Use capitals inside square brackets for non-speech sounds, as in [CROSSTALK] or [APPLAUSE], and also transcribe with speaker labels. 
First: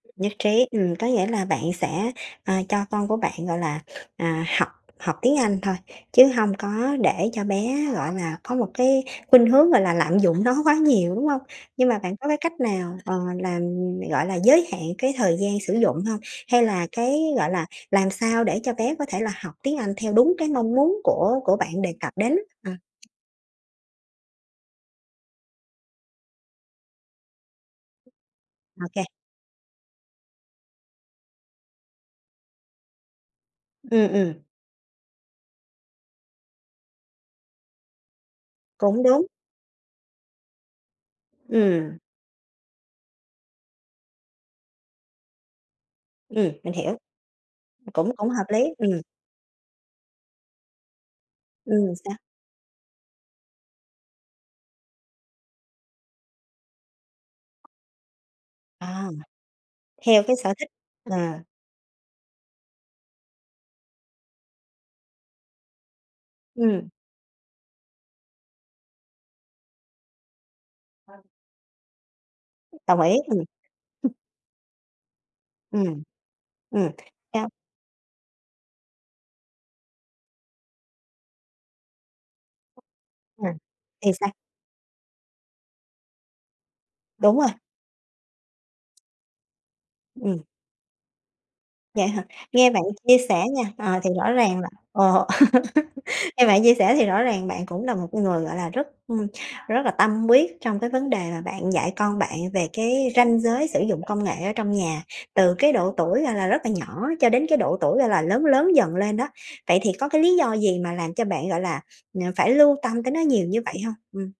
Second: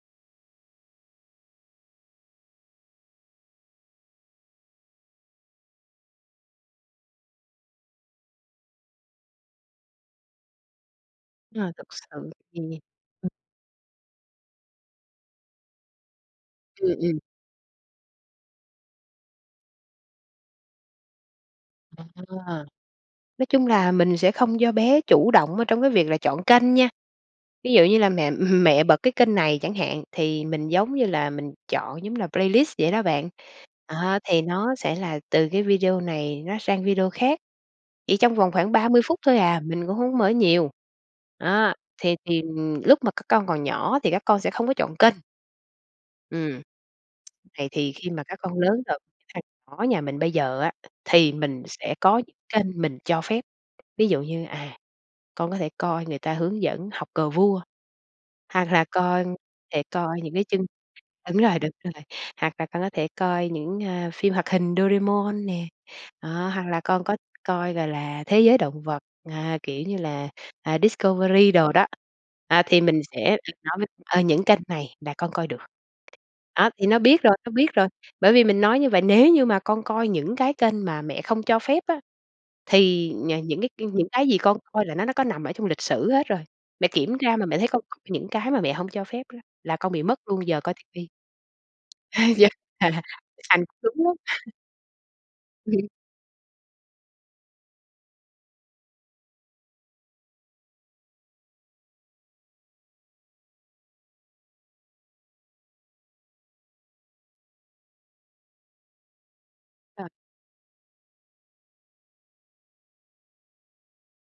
Speaker 1: Nhất trí, ừm, có nghĩa là bạn sẽ, ờ, cho con của bạn, gọi là, à, học học tiếng Anh thôi, chứ hông có để cho bé, gọi là, có một cái khuynh hướng, gọi là, lạm dụng nó quá nhiều, đúng hông?
Speaker 2: À, thực
Speaker 1: Nhưng mà bạn có
Speaker 2: sự
Speaker 1: cái cách
Speaker 2: thì
Speaker 1: nào, ờ,
Speaker 2: ừm.
Speaker 1: làm, gọi là, giới hạn cái thời gian sử dụng hông? Hay là
Speaker 2: Ừ, ừm.
Speaker 1: cái, gọi là, làm sao để cho bé có thể là học tiếng Anh theo đúng cái mong muốn của của bạn đề cập đến?
Speaker 2: À.
Speaker 1: Ờ.
Speaker 2: Nói chung là mình sẽ không cho bé chủ động, ơ, trong cái việc là chọn kênh nha. Ví dụ như là mẹ mẹ
Speaker 1: Ô
Speaker 2: bật
Speaker 1: kê.
Speaker 2: cái kênh này chẳng hạn, thì mình, giống như là, mình chọn, giống là playlist vậy đó bạn.
Speaker 1: Ừm,
Speaker 2: À, thì
Speaker 1: ừm.
Speaker 2: nó sẽ là từ cái video này nó sang video khác, chỉ trong vòng khoảng 30
Speaker 1: Cũng
Speaker 2: phút
Speaker 1: đúng.
Speaker 2: thôi à. Mình cũng hông có mở nhiều. Đó,
Speaker 1: Ừm.
Speaker 2: thì thì, ừm, lúc mà các con còn nhỏ thì các con sẽ không có chọn kênh.
Speaker 1: Ừm,
Speaker 2: Ừm.
Speaker 1: mình hiểu.
Speaker 2: Vậy thì khi
Speaker 1: Cũng
Speaker 2: mà
Speaker 1: cũng
Speaker 2: các
Speaker 1: hợp
Speaker 2: con
Speaker 1: lý,
Speaker 2: lớn, cái
Speaker 1: ừm.
Speaker 2: thằng nhỏ nhà mình bây giờ á, thì mình
Speaker 1: Ừm,
Speaker 2: sẽ
Speaker 1: sao?
Speaker 2: có những kênh mình cho phép. Ví dụ như, à, con có thể coi người ta hướng dẫn học cờ vua, hoặc là
Speaker 1: À,
Speaker 2: con thể coi
Speaker 1: theo
Speaker 2: những
Speaker 1: cái
Speaker 2: cái
Speaker 1: sở
Speaker 2: chưng
Speaker 1: thích, ờ.
Speaker 2: đúng rồi, đúng rồi, hoặc là con có thể coi những, a, phim hoạt hình Doraemon nè, đó, hoặc là
Speaker 1: Ừm.
Speaker 2: con có coi, gọi là, thế giới động vật, à, kiểu như là, à, Discovery đồ đó. À, thì mình
Speaker 1: Đồng ý,
Speaker 2: sẽ
Speaker 1: ừm.
Speaker 2: [UNINTELLIGIBLE] nói với,
Speaker 1: [UNINTELLIGIBLE]
Speaker 2: ờ, những kênh này là con coi được.
Speaker 1: Ừm,
Speaker 2: Đó, thì
Speaker 1: ừm,
Speaker 2: nó biết rồi,
Speaker 1: cao
Speaker 2: nó biết rồi. Bởi vì mình nói như vậy, "Nếu như mà con coi những cái kênh mà mẹ không cho phép á, thì nh
Speaker 1: À,
Speaker 2: những cái những
Speaker 1: thì
Speaker 2: cái
Speaker 1: sao?
Speaker 2: gì con coi là nó nó có nằm ở trong lịch sử hết rồi. Mẹ kiểm tra
Speaker 1: Đúng
Speaker 2: mà
Speaker 1: rồi.
Speaker 2: mẹ thấy con coi những cái mà mẹ hổng cho phép đó là con bị mất
Speaker 1: Ừm.
Speaker 2: luôn giờ coi ti vi."
Speaker 1: Vậy hả?
Speaker 2: [CHUCKLES]
Speaker 1: Nghe bạn chia sẻ
Speaker 2: Phải
Speaker 1: nha, ờ,
Speaker 2: cứng
Speaker 1: thì
Speaker 2: lắm.
Speaker 1: rõ
Speaker 2: [CHUCKLES]
Speaker 1: ràng là ờ,
Speaker 2: [CHUCKLES]
Speaker 1: [LAUGHS] nghe bạn chia sẻ thì rõ ràng bạn cũng là một con người, gọi là, rất, ưm, rất là tâm quyết trong cái vấn đề mà bạn dạy con bạn về cái ranh giới sử dụng công nghệ ở trong nhà, từ cái độ tuổi, gọi là, rất là nhỏ, cho đến cái độ tuổi, gọi là, lớn lớn dần lên đó. Vậy thì
Speaker 2: Ờ.
Speaker 1: có cái lý do gì mà làm cho bạn, gọi là, ờ, phải lưu tâm tới nó nhiều như vậy hông? Ừm.